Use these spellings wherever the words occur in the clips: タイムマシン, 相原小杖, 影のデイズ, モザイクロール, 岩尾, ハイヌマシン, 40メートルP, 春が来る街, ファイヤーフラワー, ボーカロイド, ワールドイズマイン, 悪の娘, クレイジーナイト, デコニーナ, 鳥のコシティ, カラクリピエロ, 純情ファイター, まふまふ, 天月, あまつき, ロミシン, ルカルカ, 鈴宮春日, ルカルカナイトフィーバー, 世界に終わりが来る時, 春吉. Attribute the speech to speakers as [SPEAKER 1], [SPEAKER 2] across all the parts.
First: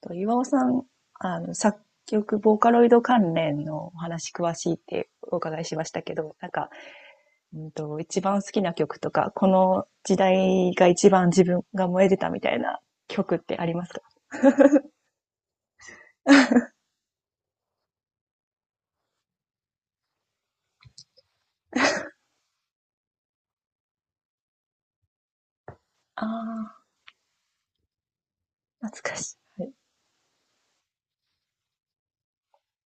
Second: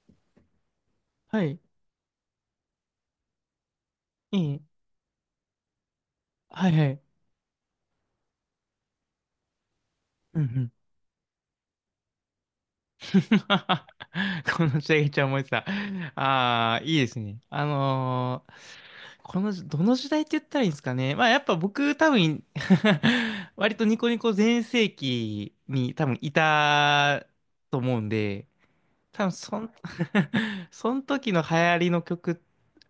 [SPEAKER 1] と、岩尾さん、
[SPEAKER 2] はい。
[SPEAKER 1] 作曲、ボーカロイド関連のお話詳
[SPEAKER 2] いい。
[SPEAKER 1] しいってお伺いしましたけど、なん
[SPEAKER 2] は
[SPEAKER 1] か、
[SPEAKER 2] いはい。
[SPEAKER 1] 一番好きな曲とか、この時
[SPEAKER 2] うんうん。
[SPEAKER 1] 代が一番自分が燃えてたみたいな曲ってありま すか？
[SPEAKER 2] このシャギちゃん思いてた。ああ、いいですね。この、どの時代って言ったらいいんですかね。まあやっぱ僕多分 割とニコニコ全盛期に多分い
[SPEAKER 1] あ
[SPEAKER 2] たと思うんで、
[SPEAKER 1] あ、懐か
[SPEAKER 2] 多分
[SPEAKER 1] し
[SPEAKER 2] そん、
[SPEAKER 1] い。
[SPEAKER 2] その時の流行りの曲、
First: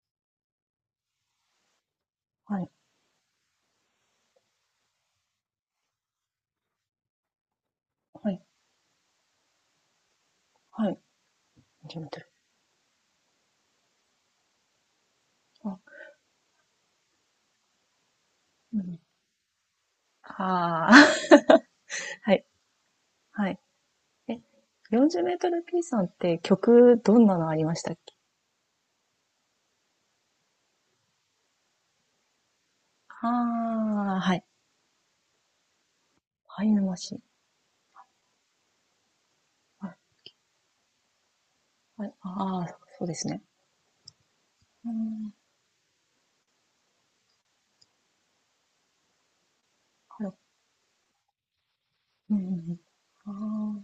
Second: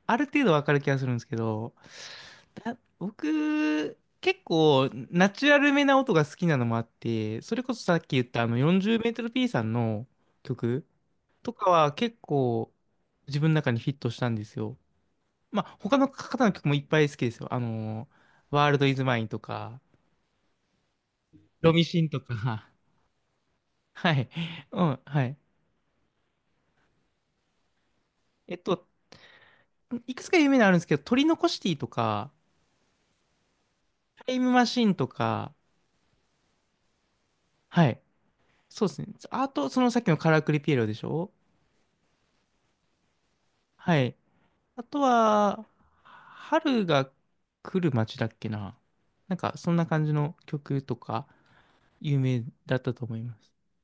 [SPEAKER 2] ある程度わかる気がするんですけど、
[SPEAKER 1] はい、
[SPEAKER 2] 僕、結構ナチュラルめな音が好きなのもあって、それこそさっき言っ
[SPEAKER 1] は
[SPEAKER 2] た
[SPEAKER 1] い、
[SPEAKER 2] あの40メートル P さんの
[SPEAKER 1] は
[SPEAKER 2] 曲
[SPEAKER 1] い、はい。
[SPEAKER 2] とか
[SPEAKER 1] 40
[SPEAKER 2] は
[SPEAKER 1] メー
[SPEAKER 2] 結
[SPEAKER 1] トル。
[SPEAKER 2] 構自分の中にフィットしたんですよ。まあ
[SPEAKER 1] あ、
[SPEAKER 2] 他の方の曲もいっぱい好きですよ。あの、ワール
[SPEAKER 1] う
[SPEAKER 2] ドイ
[SPEAKER 1] ん、
[SPEAKER 2] ズマインとか、
[SPEAKER 1] あー。
[SPEAKER 2] ロミシンと
[SPEAKER 1] はい、
[SPEAKER 2] か、
[SPEAKER 1] はい。
[SPEAKER 2] はい。
[SPEAKER 1] え、
[SPEAKER 2] うん、
[SPEAKER 1] 40メ
[SPEAKER 2] は
[SPEAKER 1] ー
[SPEAKER 2] い。
[SPEAKER 1] トル P さんって曲、どんなのありましたっけ？
[SPEAKER 2] えっと、いくつか有名なのあるんですけど、鳥のコシティとか、
[SPEAKER 1] ああー、
[SPEAKER 2] タ
[SPEAKER 1] は
[SPEAKER 2] イ
[SPEAKER 1] い。
[SPEAKER 2] ムマシンとか、
[SPEAKER 1] ハイヌマシン。
[SPEAKER 2] はい。そうですね。あと、そ
[SPEAKER 1] は
[SPEAKER 2] の
[SPEAKER 1] い、
[SPEAKER 2] さっきのカラクリピエロでしょ？
[SPEAKER 1] はい、ああ、そうですね。
[SPEAKER 2] はい。あ
[SPEAKER 1] う
[SPEAKER 2] と
[SPEAKER 1] ん、
[SPEAKER 2] は、春が来る街だっけな。なんか、そんな感じ
[SPEAKER 1] は
[SPEAKER 2] の
[SPEAKER 1] い。
[SPEAKER 2] 曲とか、有
[SPEAKER 1] うんう
[SPEAKER 2] 名
[SPEAKER 1] んう
[SPEAKER 2] だっ
[SPEAKER 1] ん。
[SPEAKER 2] たと思います。
[SPEAKER 1] あ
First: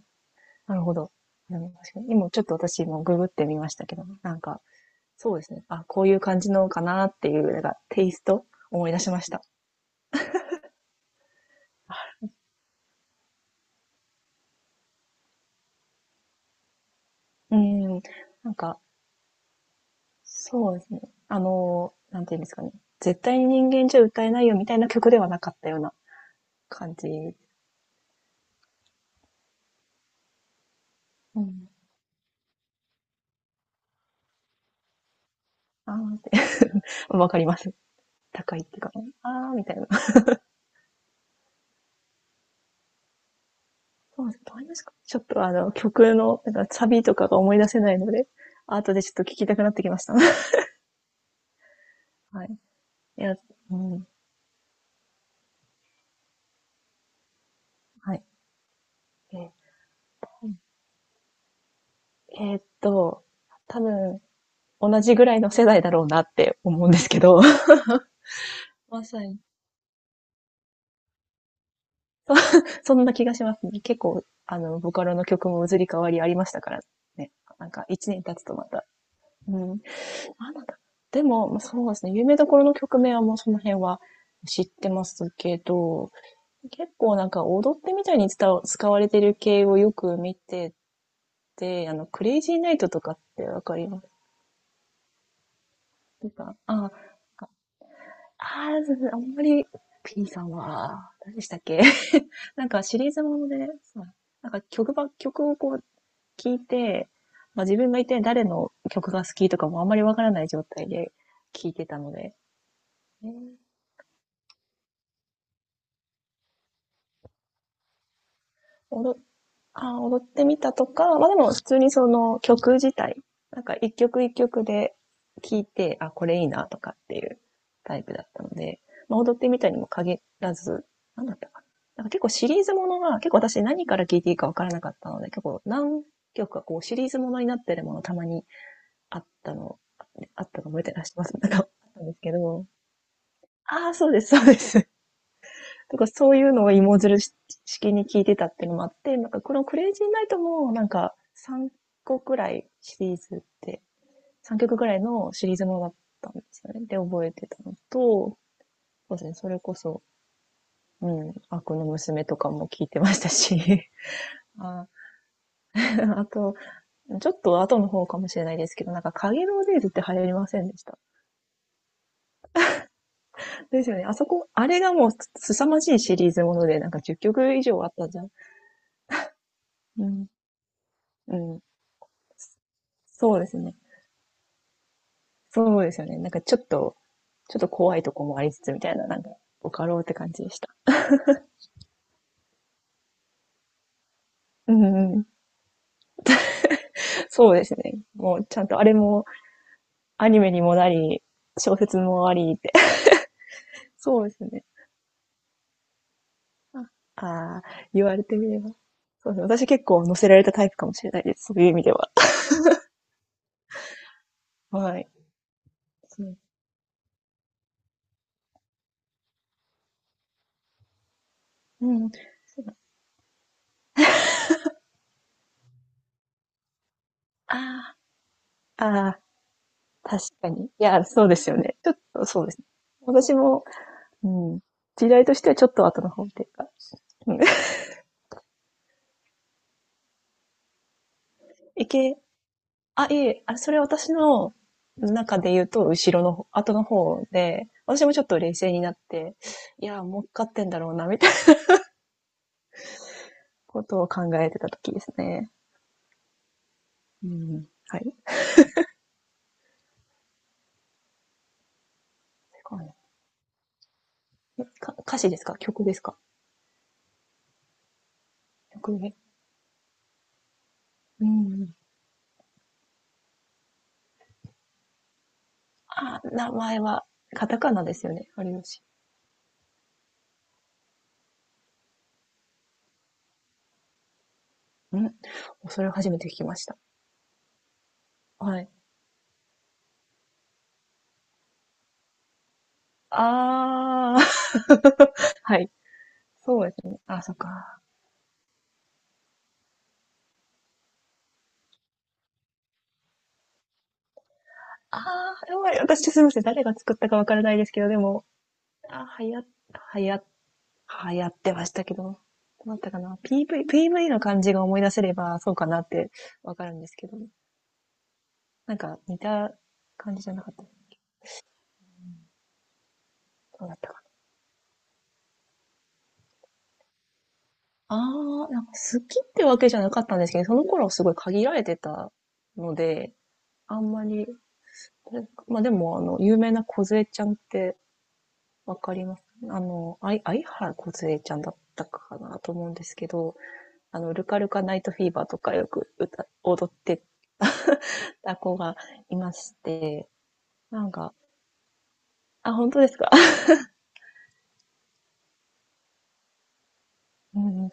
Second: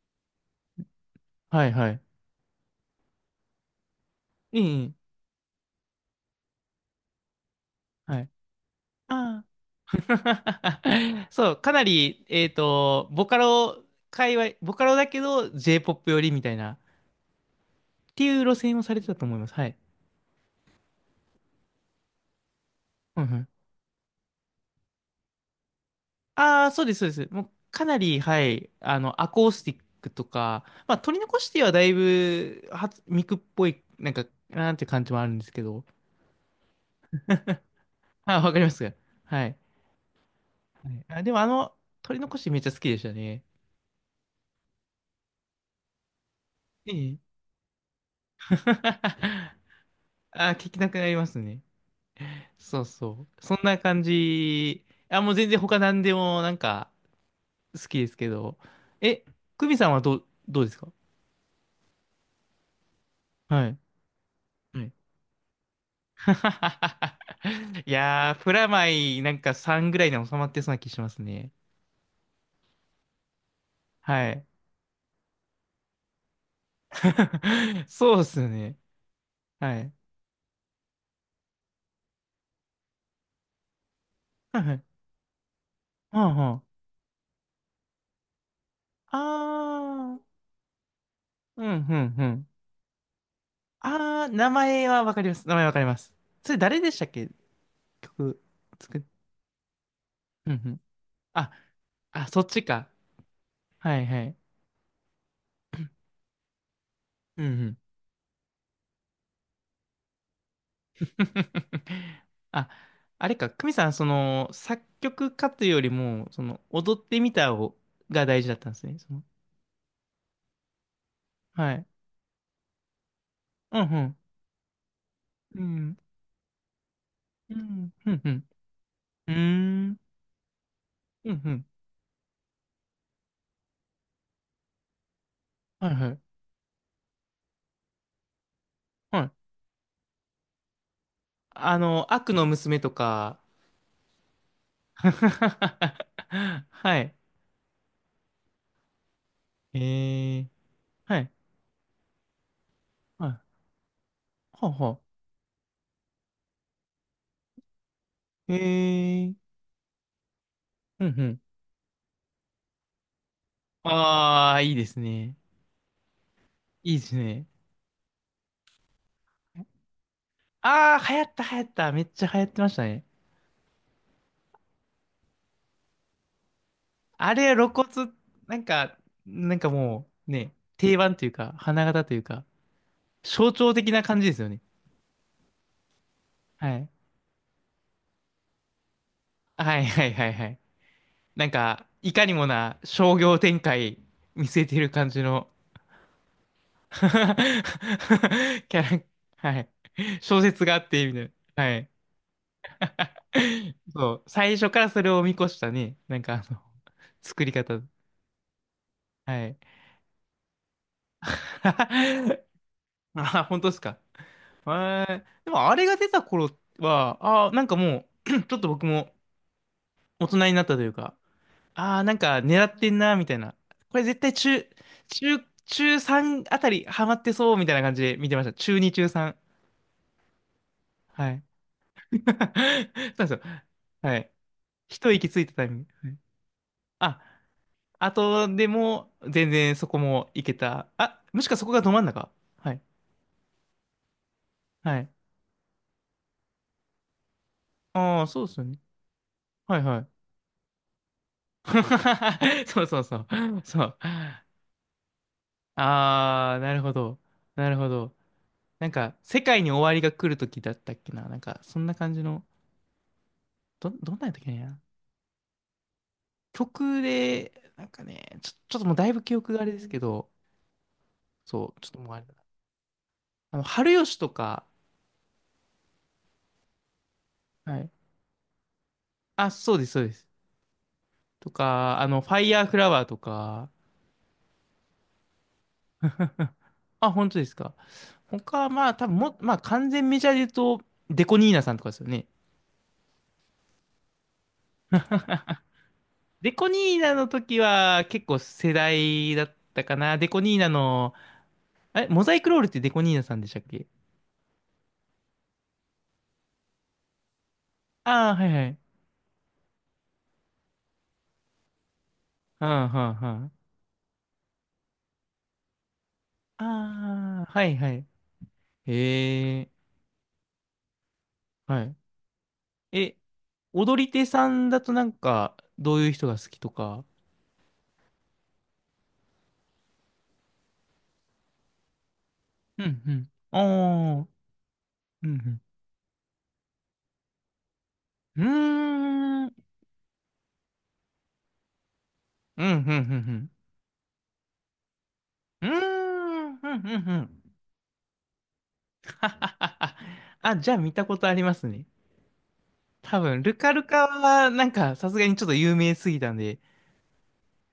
[SPEAKER 1] あ、なるほど。で
[SPEAKER 2] は
[SPEAKER 1] も
[SPEAKER 2] いは
[SPEAKER 1] 確か
[SPEAKER 2] い。
[SPEAKER 1] に、今ちょっと私もググってみましたけど、なん
[SPEAKER 2] え
[SPEAKER 1] か、
[SPEAKER 2] え、
[SPEAKER 1] そうですね。あ、こういう感じのかなっていう、なんか、テイ
[SPEAKER 2] は
[SPEAKER 1] ス
[SPEAKER 2] い。
[SPEAKER 1] ト思い出しました。
[SPEAKER 2] ああ。そう、かなり、ボカロ界隈、ボカロだけど J-POP 寄りみたいな、っ
[SPEAKER 1] うん。
[SPEAKER 2] ていう
[SPEAKER 1] なん
[SPEAKER 2] 路線
[SPEAKER 1] か、
[SPEAKER 2] をされてたと思います。はい。
[SPEAKER 1] そうですね。なんていうんですかね。絶対に人間じゃ歌えないよみたいな曲ではなかったような
[SPEAKER 2] ああ、そう
[SPEAKER 1] 感
[SPEAKER 2] です、そうです。
[SPEAKER 1] じ。
[SPEAKER 2] もうかなり、はい、あの、アコースティックとか、まあ、取り残
[SPEAKER 1] う
[SPEAKER 2] して
[SPEAKER 1] ん。
[SPEAKER 2] はだいぶ、ミクっぽい、なんか、なんていう感じもあるんですけど。
[SPEAKER 1] ああ って、わかります。
[SPEAKER 2] あ、わ
[SPEAKER 1] 高
[SPEAKER 2] か
[SPEAKER 1] い
[SPEAKER 2] り
[SPEAKER 1] っ
[SPEAKER 2] ま
[SPEAKER 1] てい
[SPEAKER 2] す。
[SPEAKER 1] う
[SPEAKER 2] は
[SPEAKER 1] か、
[SPEAKER 2] い。
[SPEAKER 1] ああみたいな。
[SPEAKER 2] はい。あ、でも、あの、取り残しめっちゃ好きでしたね。
[SPEAKER 1] そうですね。わかりますか？ちょっと曲の、なんかサ
[SPEAKER 2] え
[SPEAKER 1] ビとか
[SPEAKER 2] え。
[SPEAKER 1] が思い出せないので、後でちょっと聞きた くなってきました。
[SPEAKER 2] あー、聞きなくなりますね。
[SPEAKER 1] はい。
[SPEAKER 2] そう
[SPEAKER 1] い
[SPEAKER 2] そ
[SPEAKER 1] や、
[SPEAKER 2] う。そん
[SPEAKER 1] う
[SPEAKER 2] な感
[SPEAKER 1] ん。
[SPEAKER 2] じ。あ、もう全然他何でも、なんか、好きで
[SPEAKER 1] は
[SPEAKER 2] す
[SPEAKER 1] い。
[SPEAKER 2] けど。え、
[SPEAKER 1] え、
[SPEAKER 2] クミさんはどうですか？
[SPEAKER 1] えーっと、
[SPEAKER 2] はい。
[SPEAKER 1] 多分、同じぐらいの世代だろうなって思うんですけど。
[SPEAKER 2] いやー、プラマ
[SPEAKER 1] ま
[SPEAKER 2] イ
[SPEAKER 1] さ
[SPEAKER 2] な
[SPEAKER 1] に。
[SPEAKER 2] んか3ぐらいで収まってそうな気しますね。
[SPEAKER 1] そんな気がしますね。結構、
[SPEAKER 2] はい。
[SPEAKER 1] ボカロの曲も移り変わりありましたからね。なんか、一
[SPEAKER 2] そう
[SPEAKER 1] 年
[SPEAKER 2] っ
[SPEAKER 1] 経つ
[SPEAKER 2] す
[SPEAKER 1] とま
[SPEAKER 2] ね。
[SPEAKER 1] た。うん。なん
[SPEAKER 2] はい。
[SPEAKER 1] だった？でも、まあそうですね。有名どころの曲名はもうその辺は
[SPEAKER 2] はい
[SPEAKER 1] 知っ
[SPEAKER 2] はい。
[SPEAKER 1] てますけど、
[SPEAKER 2] はんはん。
[SPEAKER 1] 結構なんか踊ってみたいに使われてる系をよく
[SPEAKER 2] あー、
[SPEAKER 1] 見て
[SPEAKER 2] うん、
[SPEAKER 1] て、
[SPEAKER 2] うん、
[SPEAKER 1] ク
[SPEAKER 2] う
[SPEAKER 1] レイ
[SPEAKER 2] ん。
[SPEAKER 1] ジーナイトとかってわかりま
[SPEAKER 2] あー、名前はわかります。名前わかります。
[SPEAKER 1] す
[SPEAKER 2] そ
[SPEAKER 1] か？
[SPEAKER 2] れ誰で
[SPEAKER 1] あ、
[SPEAKER 2] したっけ？曲
[SPEAKER 1] ああ、そう
[SPEAKER 2] 作っ、
[SPEAKER 1] そう、あんまり、P さ
[SPEAKER 2] う
[SPEAKER 1] ん
[SPEAKER 2] ん、うん。
[SPEAKER 1] は、何でし
[SPEAKER 2] あ、
[SPEAKER 1] たっけ？
[SPEAKER 2] あ、そっち
[SPEAKER 1] なんか
[SPEAKER 2] か。
[SPEAKER 1] シリーズもので、
[SPEAKER 2] は
[SPEAKER 1] そ
[SPEAKER 2] い
[SPEAKER 1] う、
[SPEAKER 2] はい。
[SPEAKER 1] なんか曲をこう聴いて、
[SPEAKER 2] うんう
[SPEAKER 1] まあ自
[SPEAKER 2] ん。
[SPEAKER 1] 分が一体誰の曲が好きとかもあんまりわからない状態で聴い てたので、
[SPEAKER 2] あ、あ
[SPEAKER 1] え
[SPEAKER 2] れか、
[SPEAKER 1] ー
[SPEAKER 2] 久美さん、その、作曲家というよりも、その、踊ってみたをが大事だったんですね。
[SPEAKER 1] お
[SPEAKER 2] そ
[SPEAKER 1] ど
[SPEAKER 2] の
[SPEAKER 1] あ踊ってみたとか、まあでも普
[SPEAKER 2] は
[SPEAKER 1] 通
[SPEAKER 2] い。
[SPEAKER 1] にその曲自体、なんか
[SPEAKER 2] うん、う
[SPEAKER 1] 一
[SPEAKER 2] ん。
[SPEAKER 1] 曲一曲で聴
[SPEAKER 2] う
[SPEAKER 1] い
[SPEAKER 2] ん、
[SPEAKER 1] て、あ、これいいなとかっていう
[SPEAKER 2] うん、
[SPEAKER 1] タイ
[SPEAKER 2] う
[SPEAKER 1] プだった
[SPEAKER 2] ん。
[SPEAKER 1] ので、まあ
[SPEAKER 2] うー
[SPEAKER 1] 踊ってみたにも
[SPEAKER 2] ん、
[SPEAKER 1] 限らず、なん
[SPEAKER 2] う
[SPEAKER 1] だっ
[SPEAKER 2] ん、
[SPEAKER 1] た
[SPEAKER 2] う
[SPEAKER 1] かな。
[SPEAKER 2] ん。
[SPEAKER 1] なんか結構シリーズものが、結構私何から聴いていいかわからなかったので、結構
[SPEAKER 2] はい、
[SPEAKER 1] 何
[SPEAKER 2] はい。
[SPEAKER 1] 曲かこうシリーズものになってるものたまにあ
[SPEAKER 2] は
[SPEAKER 1] っ
[SPEAKER 2] い。
[SPEAKER 1] たの、あったの覚えてらっしゃいます？なんかあっ
[SPEAKER 2] あ
[SPEAKER 1] たん
[SPEAKER 2] の、
[SPEAKER 1] ですけ
[SPEAKER 2] 悪の
[SPEAKER 1] ど、
[SPEAKER 2] 娘とか。
[SPEAKER 1] ああ、そうです、そうです。とかそういうのを
[SPEAKER 2] は
[SPEAKER 1] 芋づ
[SPEAKER 2] い。
[SPEAKER 1] る式に聞いてたっていうのもあって、なんかこのク
[SPEAKER 2] え
[SPEAKER 1] レイジーナイト
[SPEAKER 2] ー、
[SPEAKER 1] もなんか
[SPEAKER 2] はい。
[SPEAKER 1] 3個くらいシリー
[SPEAKER 2] は
[SPEAKER 1] ズっ
[SPEAKER 2] い。
[SPEAKER 1] て、3
[SPEAKER 2] ほう
[SPEAKER 1] 曲くらい
[SPEAKER 2] ほ
[SPEAKER 1] のシリーズものだったんですよね。で、覚えてたのと、
[SPEAKER 2] う。
[SPEAKER 1] そうで
[SPEAKER 2] え
[SPEAKER 1] す
[SPEAKER 2] ー、
[SPEAKER 1] ね、それこそ、
[SPEAKER 2] うん、う
[SPEAKER 1] うん、
[SPEAKER 2] ん。
[SPEAKER 1] 悪の娘とかも聞いてましたし、
[SPEAKER 2] あ あ、いいで
[SPEAKER 1] あ、
[SPEAKER 2] すね。
[SPEAKER 1] あと、
[SPEAKER 2] いいです
[SPEAKER 1] ちょっ
[SPEAKER 2] ね。
[SPEAKER 1] と後の方かもしれないですけど、なんか影のデイズって流行りませんでし
[SPEAKER 2] あ
[SPEAKER 1] た？
[SPEAKER 2] あ、流行った、流行った。めっちゃ流行ってましたね。
[SPEAKER 1] ですよね。あそこ、あれがもう凄まじいシリーズもので、なんか10
[SPEAKER 2] あれ、
[SPEAKER 1] 曲以
[SPEAKER 2] 露
[SPEAKER 1] 上
[SPEAKER 2] 骨、
[SPEAKER 1] あったじゃん。
[SPEAKER 2] なんか、なんか
[SPEAKER 1] う
[SPEAKER 2] も
[SPEAKER 1] ん。
[SPEAKER 2] う、ね、定番という
[SPEAKER 1] う
[SPEAKER 2] か、
[SPEAKER 1] ん。
[SPEAKER 2] 花形というか、
[SPEAKER 1] そうで
[SPEAKER 2] 象
[SPEAKER 1] す
[SPEAKER 2] 徴
[SPEAKER 1] ね。
[SPEAKER 2] 的な感じですよね。
[SPEAKER 1] そうですよね。なんかちょっ
[SPEAKER 2] はい。
[SPEAKER 1] と、ちょっと怖いとこもありつつみたいな、なんか、ボ
[SPEAKER 2] はい、
[SPEAKER 1] カロ
[SPEAKER 2] は
[SPEAKER 1] っ
[SPEAKER 2] い、
[SPEAKER 1] て
[SPEAKER 2] はい、
[SPEAKER 1] 感じ
[SPEAKER 2] は
[SPEAKER 1] で
[SPEAKER 2] い。
[SPEAKER 1] した。
[SPEAKER 2] なんか、いかにもな商業展開見据え
[SPEAKER 1] う
[SPEAKER 2] てる感
[SPEAKER 1] んう
[SPEAKER 2] じ
[SPEAKER 1] ん。
[SPEAKER 2] の
[SPEAKER 1] そうですね。もうちゃん
[SPEAKER 2] キ
[SPEAKER 1] とあれ
[SPEAKER 2] ャ
[SPEAKER 1] も
[SPEAKER 2] ラ、はい。
[SPEAKER 1] ア
[SPEAKER 2] 小
[SPEAKER 1] ニメに
[SPEAKER 2] 説が
[SPEAKER 1] も
[SPEAKER 2] あっ
[SPEAKER 1] な
[SPEAKER 2] て、みた
[SPEAKER 1] り、
[SPEAKER 2] いな。は
[SPEAKER 1] 小
[SPEAKER 2] い。
[SPEAKER 1] 説もありって。
[SPEAKER 2] そ
[SPEAKER 1] そう
[SPEAKER 2] う。
[SPEAKER 1] です
[SPEAKER 2] 最
[SPEAKER 1] ね。
[SPEAKER 2] 初からそれを見越したね。なんか、あの、
[SPEAKER 1] あ
[SPEAKER 2] 作り
[SPEAKER 1] あ
[SPEAKER 2] 方。
[SPEAKER 1] ー、言われてみれば。そうですね。
[SPEAKER 2] はい。
[SPEAKER 1] 私結構乗せられたタイプかもしれないです。そういう意味では。
[SPEAKER 2] あ、本当ですか。え
[SPEAKER 1] はい。
[SPEAKER 2] ー、でも、あれが出た
[SPEAKER 1] そう、
[SPEAKER 2] 頃は、あー、なんかもう ちょっと僕も大人になったというか、
[SPEAKER 1] う
[SPEAKER 2] ああ、
[SPEAKER 1] ん。
[SPEAKER 2] なんか狙ってんな、みたいな。これ絶対中、中、中3あたりハマってそう、みたいな感
[SPEAKER 1] あ
[SPEAKER 2] じで見てました。中
[SPEAKER 1] あ、
[SPEAKER 2] 2、
[SPEAKER 1] あ
[SPEAKER 2] 中
[SPEAKER 1] あ、
[SPEAKER 2] 3。
[SPEAKER 1] 確かに。いや、そう
[SPEAKER 2] は
[SPEAKER 1] で
[SPEAKER 2] い。
[SPEAKER 1] すよね。ちょっ
[SPEAKER 2] そう
[SPEAKER 1] とそ
[SPEAKER 2] な
[SPEAKER 1] うですね。
[SPEAKER 2] んです
[SPEAKER 1] 私
[SPEAKER 2] よ。
[SPEAKER 1] も、
[SPEAKER 2] は
[SPEAKER 1] う
[SPEAKER 2] い。
[SPEAKER 1] ん。時
[SPEAKER 2] 一
[SPEAKER 1] 代
[SPEAKER 2] 息
[SPEAKER 1] と
[SPEAKER 2] つ
[SPEAKER 1] し
[SPEAKER 2] い
[SPEAKER 1] て
[SPEAKER 2] た
[SPEAKER 1] は
[SPEAKER 2] タ
[SPEAKER 1] ちょ
[SPEAKER 2] イ
[SPEAKER 1] っ
[SPEAKER 2] ミン
[SPEAKER 1] と
[SPEAKER 2] グ。
[SPEAKER 1] 後
[SPEAKER 2] は
[SPEAKER 1] の
[SPEAKER 2] い。
[SPEAKER 1] 方っていうか、
[SPEAKER 2] あ、
[SPEAKER 1] うん。
[SPEAKER 2] あとでも、全然そこもいけた。あ、もしかそこが
[SPEAKER 1] い
[SPEAKER 2] ど真ん
[SPEAKER 1] け、
[SPEAKER 2] 中。はい。
[SPEAKER 1] あ、いえ、あ、それ私の
[SPEAKER 2] はい。
[SPEAKER 1] 中で言うと、後ろの方、後の方で、私もち
[SPEAKER 2] あ
[SPEAKER 1] ょ
[SPEAKER 2] あ、
[SPEAKER 1] っと
[SPEAKER 2] そうで
[SPEAKER 1] 冷
[SPEAKER 2] すよ
[SPEAKER 1] 静
[SPEAKER 2] ね。
[SPEAKER 1] になって、
[SPEAKER 2] はい
[SPEAKER 1] い
[SPEAKER 2] は
[SPEAKER 1] や、
[SPEAKER 2] い。
[SPEAKER 1] 儲かってんだろうな、みたいな
[SPEAKER 2] そうそうそう。そ
[SPEAKER 1] こ
[SPEAKER 2] う。
[SPEAKER 1] とを考えてた時ですね。
[SPEAKER 2] ああ、なるほど。
[SPEAKER 1] うん。
[SPEAKER 2] なるほ
[SPEAKER 1] は
[SPEAKER 2] ど。
[SPEAKER 1] い。
[SPEAKER 2] なんか、世界に終わりが来る時だったっけな。なんか、そんな感じの。
[SPEAKER 1] それからね？
[SPEAKER 2] どんなんやったっけね。
[SPEAKER 1] 歌詞ですか？曲ですか？
[SPEAKER 2] 曲で、なんかね、ちょっともう
[SPEAKER 1] 曲
[SPEAKER 2] だい
[SPEAKER 1] ね。
[SPEAKER 2] ぶ記憶があれですけど、
[SPEAKER 1] う
[SPEAKER 2] そ
[SPEAKER 1] ん。
[SPEAKER 2] う、ちょっともうあれだな。あの、春吉とか、
[SPEAKER 1] あ、名前は、カタカ
[SPEAKER 2] は
[SPEAKER 1] ナ
[SPEAKER 2] い。
[SPEAKER 1] ですよね、有吉。
[SPEAKER 2] あ、そうです、そうです。とか、あの、ファイヤーフラワーとか、
[SPEAKER 1] うん。それを初めて聞きました。
[SPEAKER 2] あ、本当ですか。他
[SPEAKER 1] は
[SPEAKER 2] は
[SPEAKER 1] い。
[SPEAKER 2] まあ、多分も、まあ、完全メジャーで言うと、デコニーナさんとかですよね。
[SPEAKER 1] あー。はい。
[SPEAKER 2] デ
[SPEAKER 1] そ
[SPEAKER 2] コ
[SPEAKER 1] うで
[SPEAKER 2] ニ
[SPEAKER 1] す
[SPEAKER 2] ー
[SPEAKER 1] ね。
[SPEAKER 2] ナ
[SPEAKER 1] あ、
[SPEAKER 2] の
[SPEAKER 1] そっ
[SPEAKER 2] 時
[SPEAKER 1] か。
[SPEAKER 2] は結構世代だったかな。デコニーナの、あれ、モザイクロールってデコニーナさんでしたっけ？
[SPEAKER 1] あー、やばい。私、すみません。誰が作ったかわからないですけど、でも、
[SPEAKER 2] ああー、はいはい。
[SPEAKER 1] あ、はや、はや、流行ってましたけど、ど
[SPEAKER 2] う
[SPEAKER 1] う
[SPEAKER 2] ん、
[SPEAKER 1] だった
[SPEAKER 2] う
[SPEAKER 1] か
[SPEAKER 2] ん、
[SPEAKER 1] な？
[SPEAKER 2] うん。
[SPEAKER 1] PV、PV の感じが思い出せれば、そうかなってわかるんですけど、
[SPEAKER 2] ああ、はいはい。
[SPEAKER 1] なんか似た
[SPEAKER 2] へえ。
[SPEAKER 1] 感じじゃなかった。
[SPEAKER 2] はい。え、
[SPEAKER 1] どうだったか
[SPEAKER 2] 踊り手さんだとなんか、どういう人が好きとか。
[SPEAKER 1] な？あー、なんか好きってわけじゃなかったんですけど、その頃すごい限られてたの
[SPEAKER 2] うん、う
[SPEAKER 1] で、
[SPEAKER 2] ん。
[SPEAKER 1] あんま
[SPEAKER 2] あ
[SPEAKER 1] り、
[SPEAKER 2] あ、う
[SPEAKER 1] ま
[SPEAKER 2] ん、
[SPEAKER 1] あでも、有名な小杖ちゃんって
[SPEAKER 2] う
[SPEAKER 1] わかります？
[SPEAKER 2] ん。うーん、うん、
[SPEAKER 1] あの、あい、相原小杖ちゃんだったかなと
[SPEAKER 2] うん、
[SPEAKER 1] 思う
[SPEAKER 2] う
[SPEAKER 1] んですけど、
[SPEAKER 2] ん、
[SPEAKER 1] ルカルカナイトフィーバーとか
[SPEAKER 2] う
[SPEAKER 1] よく
[SPEAKER 2] ん。うー
[SPEAKER 1] 踊
[SPEAKER 2] ん、う
[SPEAKER 1] っ
[SPEAKER 2] ん、う
[SPEAKER 1] て
[SPEAKER 2] ん、うん。
[SPEAKER 1] た子がい
[SPEAKER 2] は
[SPEAKER 1] まし
[SPEAKER 2] ははは
[SPEAKER 1] て、
[SPEAKER 2] あ、じゃあ
[SPEAKER 1] なん
[SPEAKER 2] 見た
[SPEAKER 1] か、
[SPEAKER 2] ことありますね。
[SPEAKER 1] あ、本当ですか？
[SPEAKER 2] 多分、ルカルカは、なんか、さすがにちょっと有名すぎたんで。
[SPEAKER 1] うん。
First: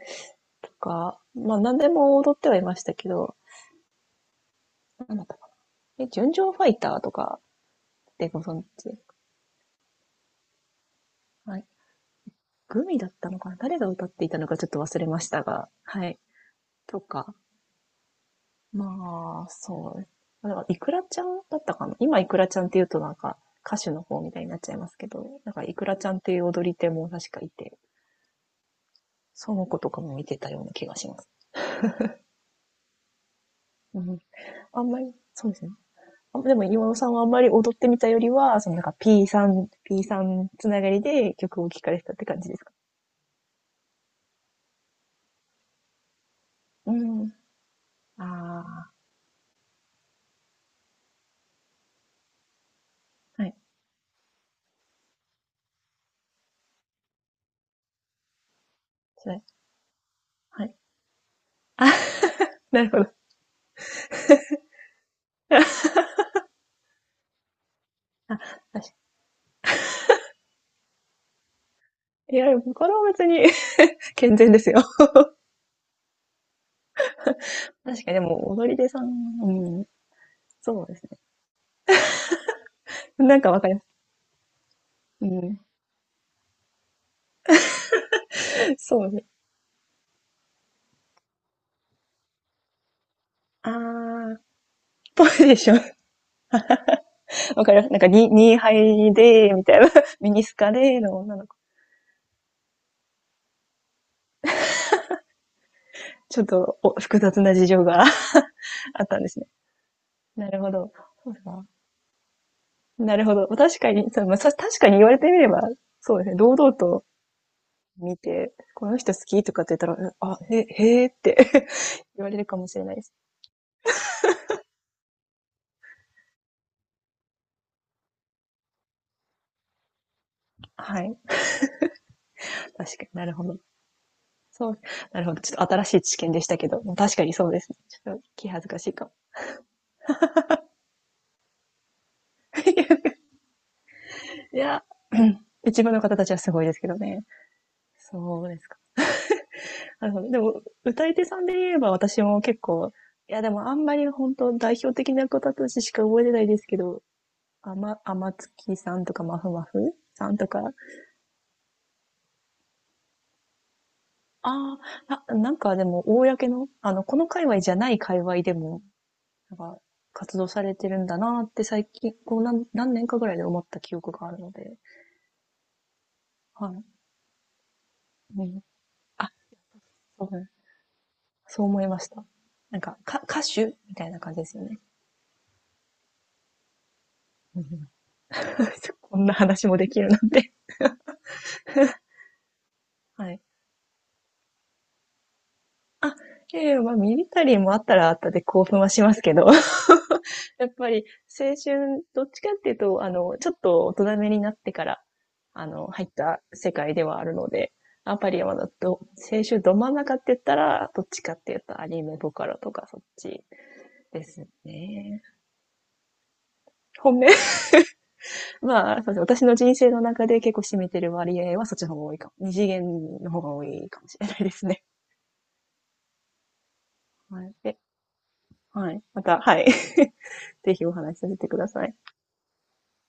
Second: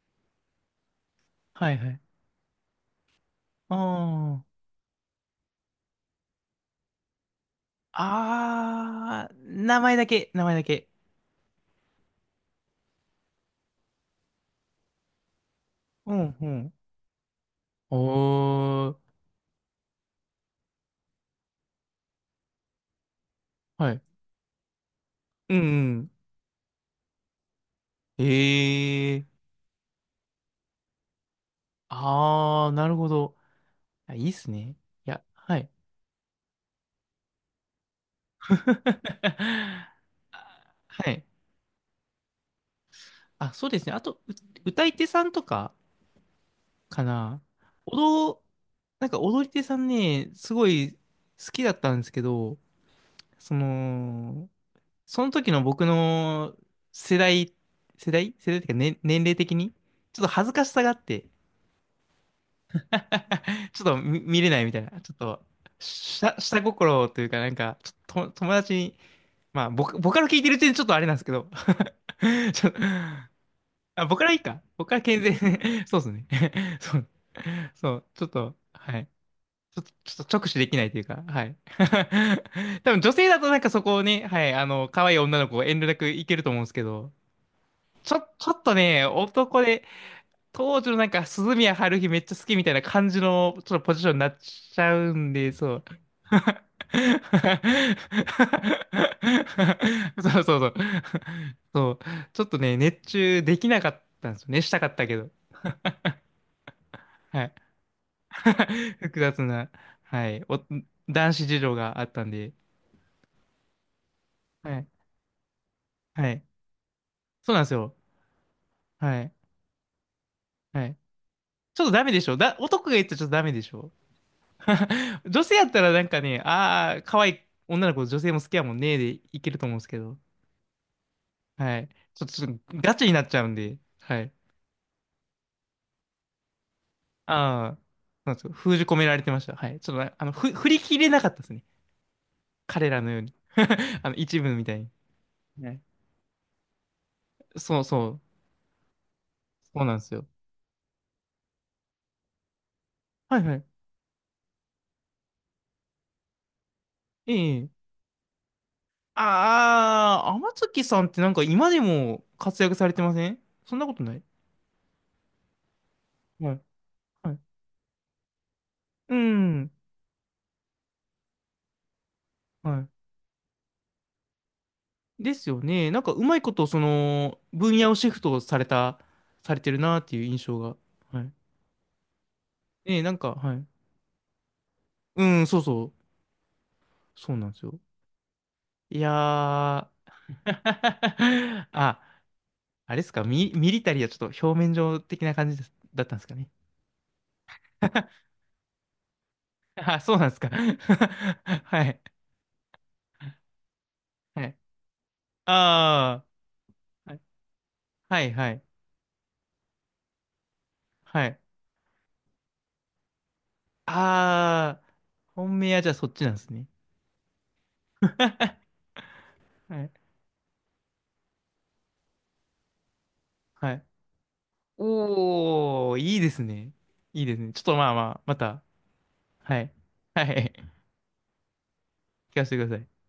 [SPEAKER 1] とか、まあ
[SPEAKER 2] はい、
[SPEAKER 1] 何
[SPEAKER 2] は
[SPEAKER 1] で
[SPEAKER 2] い。
[SPEAKER 1] も踊ってはいましたけど、
[SPEAKER 2] ああ。
[SPEAKER 1] なんだったかな。え、純情ファイターとかってご存知ですか？
[SPEAKER 2] あー、名前だけ、名前だけ。
[SPEAKER 1] はい。グミだったのかな？誰が歌っていたのかちょっと忘れましたが、は
[SPEAKER 2] う
[SPEAKER 1] い。
[SPEAKER 2] ん、うん。
[SPEAKER 1] とか、
[SPEAKER 2] おー、
[SPEAKER 1] まあ、そう、だからイクラちゃんだったかな？今イクラちゃんって言うとなんか歌
[SPEAKER 2] は
[SPEAKER 1] 手
[SPEAKER 2] い。
[SPEAKER 1] の方みたいになっちゃいますけど、なん
[SPEAKER 2] うん、
[SPEAKER 1] かイク
[SPEAKER 2] う
[SPEAKER 1] ラち
[SPEAKER 2] ん。
[SPEAKER 1] ゃんっていう踊り手も確かいて、
[SPEAKER 2] えー。
[SPEAKER 1] その子とかも見てたような気がします。
[SPEAKER 2] ああ、なるほど。
[SPEAKER 1] う
[SPEAKER 2] あ
[SPEAKER 1] ん。
[SPEAKER 2] いいっすね。
[SPEAKER 1] あんま
[SPEAKER 2] い
[SPEAKER 1] り、
[SPEAKER 2] や、
[SPEAKER 1] そう
[SPEAKER 2] は
[SPEAKER 1] です
[SPEAKER 2] い。
[SPEAKER 1] ね。あ、でも岩尾さんはあんまり踊ってみたよりは、そのなんか P さん、P さんつ
[SPEAKER 2] あ
[SPEAKER 1] ながり
[SPEAKER 2] はい。
[SPEAKER 1] で曲を聴かれてたって感じですか？
[SPEAKER 2] あ、そうですね。あと、う歌い手さんとか
[SPEAKER 1] う
[SPEAKER 2] か
[SPEAKER 1] ん。
[SPEAKER 2] な。踊、
[SPEAKER 1] ああ、
[SPEAKER 2] なんか踊り手さんね、すごい好きだったんですけど、
[SPEAKER 1] は
[SPEAKER 2] そ
[SPEAKER 1] い。
[SPEAKER 2] の、その時の僕の世代、世代っていうか、ね、年齢的に、ちょっと恥ずか
[SPEAKER 1] は
[SPEAKER 2] し
[SPEAKER 1] い。
[SPEAKER 2] さがあって、
[SPEAKER 1] なるほど。
[SPEAKER 2] ちょっと見、見れないみたいな。ちょっと、下心というか、なんか、ちょっと
[SPEAKER 1] あ、
[SPEAKER 2] 友達
[SPEAKER 1] 確
[SPEAKER 2] に
[SPEAKER 1] か
[SPEAKER 2] まあ、僕から聞いてる点ちょっとあれなんですけど。
[SPEAKER 1] に。いや、
[SPEAKER 2] ちょっと
[SPEAKER 1] これは別に。
[SPEAKER 2] あ、僕からい
[SPEAKER 1] 健
[SPEAKER 2] い
[SPEAKER 1] 全で
[SPEAKER 2] か。
[SPEAKER 1] すよ。
[SPEAKER 2] 僕から健全。そうですね。そう、そ
[SPEAKER 1] 確
[SPEAKER 2] う、
[SPEAKER 1] かに、で
[SPEAKER 2] ちょっ
[SPEAKER 1] も
[SPEAKER 2] と、
[SPEAKER 1] 踊り手
[SPEAKER 2] は
[SPEAKER 1] さ
[SPEAKER 2] い。
[SPEAKER 1] ん、うん。
[SPEAKER 2] ちょっと直視でき
[SPEAKER 1] そ
[SPEAKER 2] な
[SPEAKER 1] う
[SPEAKER 2] い
[SPEAKER 1] で
[SPEAKER 2] とい
[SPEAKER 1] す
[SPEAKER 2] うか、はい。多分女
[SPEAKER 1] ね。
[SPEAKER 2] 性
[SPEAKER 1] な
[SPEAKER 2] だ
[SPEAKER 1] ん
[SPEAKER 2] と
[SPEAKER 1] か
[SPEAKER 2] なん
[SPEAKER 1] わか
[SPEAKER 2] か
[SPEAKER 1] りま
[SPEAKER 2] そこ
[SPEAKER 1] す。
[SPEAKER 2] をね、はい、あの、可愛い
[SPEAKER 1] う
[SPEAKER 2] 女の
[SPEAKER 1] ん。
[SPEAKER 2] 子遠慮なくいけると思うんですけど、ちょっとね、
[SPEAKER 1] そうですね。
[SPEAKER 2] 男で、当時のなんか、鈴宮春日めっちゃ好きみたいな感じの、
[SPEAKER 1] あ
[SPEAKER 2] ちょっとポジションになっ
[SPEAKER 1] ー、
[SPEAKER 2] ちゃう
[SPEAKER 1] ぽ
[SPEAKER 2] ん
[SPEAKER 1] い
[SPEAKER 2] で、
[SPEAKER 1] でしょ。
[SPEAKER 2] そう。
[SPEAKER 1] わかります。なんか、ニーハイで、みたいな、
[SPEAKER 2] そ
[SPEAKER 1] ミ
[SPEAKER 2] うそ
[SPEAKER 1] ニ
[SPEAKER 2] う
[SPEAKER 1] ス
[SPEAKER 2] そ
[SPEAKER 1] カ
[SPEAKER 2] う。
[SPEAKER 1] での女の子。
[SPEAKER 2] そう。ちょっとね、熱中できなかったんですよね。したかったけど。
[SPEAKER 1] ちょっとお、複雑
[SPEAKER 2] はい。
[SPEAKER 1] な事情が あった
[SPEAKER 2] 複
[SPEAKER 1] んです
[SPEAKER 2] 雑
[SPEAKER 1] ね。
[SPEAKER 2] な、はい。
[SPEAKER 1] なる
[SPEAKER 2] お、
[SPEAKER 1] ほど。そ
[SPEAKER 2] 男
[SPEAKER 1] うです
[SPEAKER 2] 子事
[SPEAKER 1] か。
[SPEAKER 2] 情があったんで。
[SPEAKER 1] なるほど。確かに、そう、まあ、
[SPEAKER 2] は
[SPEAKER 1] 確
[SPEAKER 2] い。
[SPEAKER 1] かに言われてみれば、そうで
[SPEAKER 2] は
[SPEAKER 1] すね。
[SPEAKER 2] い。
[SPEAKER 1] 堂々と
[SPEAKER 2] そうなんですよ。
[SPEAKER 1] 見て、この人好
[SPEAKER 2] はい。
[SPEAKER 1] きとかって言ったら、あ、
[SPEAKER 2] はい。
[SPEAKER 1] へーって
[SPEAKER 2] ちょっとダメ で
[SPEAKER 1] 言
[SPEAKER 2] し
[SPEAKER 1] わ
[SPEAKER 2] ょ
[SPEAKER 1] れる
[SPEAKER 2] だ、
[SPEAKER 1] かもしれ
[SPEAKER 2] 男が
[SPEAKER 1] ない
[SPEAKER 2] 言
[SPEAKER 1] で
[SPEAKER 2] った
[SPEAKER 1] す。
[SPEAKER 2] らちょっとダメでしょ？ 女性やったらなんかね、ああ、可愛い女の子、女性も好きやもんね、でいけると思うんですけど。
[SPEAKER 1] はい。
[SPEAKER 2] はい。ちょっとガ
[SPEAKER 1] 確か
[SPEAKER 2] チ
[SPEAKER 1] に、
[SPEAKER 2] にな
[SPEAKER 1] な
[SPEAKER 2] っ
[SPEAKER 1] る
[SPEAKER 2] ちゃ
[SPEAKER 1] ほ
[SPEAKER 2] うん
[SPEAKER 1] ど。
[SPEAKER 2] で。はい。
[SPEAKER 1] そう。なるほど。ちょっと新しい知見でしたけど、確かにそうです
[SPEAKER 2] あ
[SPEAKER 1] ね。
[SPEAKER 2] あ、
[SPEAKER 1] ちょっと
[SPEAKER 2] なんです
[SPEAKER 1] 気
[SPEAKER 2] か。
[SPEAKER 1] 恥ず
[SPEAKER 2] 封
[SPEAKER 1] か
[SPEAKER 2] じ
[SPEAKER 1] しい
[SPEAKER 2] 込め
[SPEAKER 1] かも。
[SPEAKER 2] られてました。はい。ちょっとね、あの、振り切れなかったですね。彼ら のように。あの、一部
[SPEAKER 1] い
[SPEAKER 2] みたい
[SPEAKER 1] や、
[SPEAKER 2] に。
[SPEAKER 1] うん、
[SPEAKER 2] はい、
[SPEAKER 1] 一部の方たちはすごいですけどね。
[SPEAKER 2] そうそう。
[SPEAKER 1] そうですか。
[SPEAKER 2] そうなんで
[SPEAKER 1] な
[SPEAKER 2] す
[SPEAKER 1] るほ
[SPEAKER 2] よ。
[SPEAKER 1] ど。でも、歌い手さんで言えば私も結構、い
[SPEAKER 2] は
[SPEAKER 1] や
[SPEAKER 2] い
[SPEAKER 1] で
[SPEAKER 2] は
[SPEAKER 1] もあ
[SPEAKER 2] い。
[SPEAKER 1] んまり本当代表的な方たちしか覚えてないですけど、
[SPEAKER 2] ええ。
[SPEAKER 1] あまつきさんとか、まふまふ
[SPEAKER 2] あ
[SPEAKER 1] さんと
[SPEAKER 2] あ、
[SPEAKER 1] か、
[SPEAKER 2] 天月さんってなんか今でも活躍されてませんそんなことない
[SPEAKER 1] ああ、あ、なんかでも、公
[SPEAKER 2] はい。
[SPEAKER 1] の、この
[SPEAKER 2] はい。
[SPEAKER 1] 界隈じゃない界隈でも、
[SPEAKER 2] う
[SPEAKER 1] なん
[SPEAKER 2] ん。
[SPEAKER 1] か、活動されてるんだなって最近、こう
[SPEAKER 2] はい。
[SPEAKER 1] 何年かぐらいで思った記憶があるので、
[SPEAKER 2] ですよね。なんかうまいこと、
[SPEAKER 1] は
[SPEAKER 2] そ
[SPEAKER 1] い。
[SPEAKER 2] の、分野をシフト
[SPEAKER 1] う
[SPEAKER 2] さ
[SPEAKER 1] ん、
[SPEAKER 2] れた、
[SPEAKER 1] あ、
[SPEAKER 2] されてるなっていう
[SPEAKER 1] そう
[SPEAKER 2] 印
[SPEAKER 1] ね、
[SPEAKER 2] 象が。はい。
[SPEAKER 1] そう思いました。なん
[SPEAKER 2] え
[SPEAKER 1] か、
[SPEAKER 2] え、なんか、
[SPEAKER 1] 歌
[SPEAKER 2] はい。
[SPEAKER 1] 手みたいな感じですよね。
[SPEAKER 2] うん、そうそう。そうなんで
[SPEAKER 1] う
[SPEAKER 2] すよ。
[SPEAKER 1] ん。
[SPEAKER 2] いや
[SPEAKER 1] こんな話もで
[SPEAKER 2] ー。
[SPEAKER 1] きるなんて。
[SPEAKER 2] あ、あれですか、
[SPEAKER 1] はい。
[SPEAKER 2] ミリタリーはちょっと表面上的な感じですだっ
[SPEAKER 1] あ、
[SPEAKER 2] たんですかね。
[SPEAKER 1] いやいや、まあ、ミリタリーもあったらあっ たで興奮はしますけど。
[SPEAKER 2] あ、そうなんですか。
[SPEAKER 1] やっぱり青
[SPEAKER 2] はい。
[SPEAKER 1] 春、どっちかっていうと、ちょっと大人めに
[SPEAKER 2] は
[SPEAKER 1] なっ
[SPEAKER 2] い。
[SPEAKER 1] てから、入っ
[SPEAKER 2] あ
[SPEAKER 1] た世界で
[SPEAKER 2] あ。はい、
[SPEAKER 1] はあるので、やっ
[SPEAKER 2] は
[SPEAKER 1] ぱ
[SPEAKER 2] い、
[SPEAKER 1] り
[SPEAKER 2] は
[SPEAKER 1] ま
[SPEAKER 2] い。
[SPEAKER 1] だど、青春ど真ん中って言ったら、どっち
[SPEAKER 2] は
[SPEAKER 1] かっ
[SPEAKER 2] い。
[SPEAKER 1] ていうとアニメボカロとかそっちです
[SPEAKER 2] ああ。
[SPEAKER 1] ね。
[SPEAKER 2] 本命はじゃあそっちなんですね。
[SPEAKER 1] 本命。 まあ、そうですね。私の人
[SPEAKER 2] は
[SPEAKER 1] 生
[SPEAKER 2] い。
[SPEAKER 1] の中で結構占めてる割合はそっちの方が多いかも。二次元の方が多
[SPEAKER 2] はい。
[SPEAKER 1] いかもしれないですね。
[SPEAKER 2] おー、いいですね。いいです
[SPEAKER 1] は
[SPEAKER 2] ね。
[SPEAKER 1] い。
[SPEAKER 2] ちょっと
[SPEAKER 1] で、
[SPEAKER 2] まあまあ、また、
[SPEAKER 1] はい。また、
[SPEAKER 2] は
[SPEAKER 1] はい。
[SPEAKER 2] い。は い。
[SPEAKER 1] ぜひお話しさせてください。
[SPEAKER 2] 聞かせてください。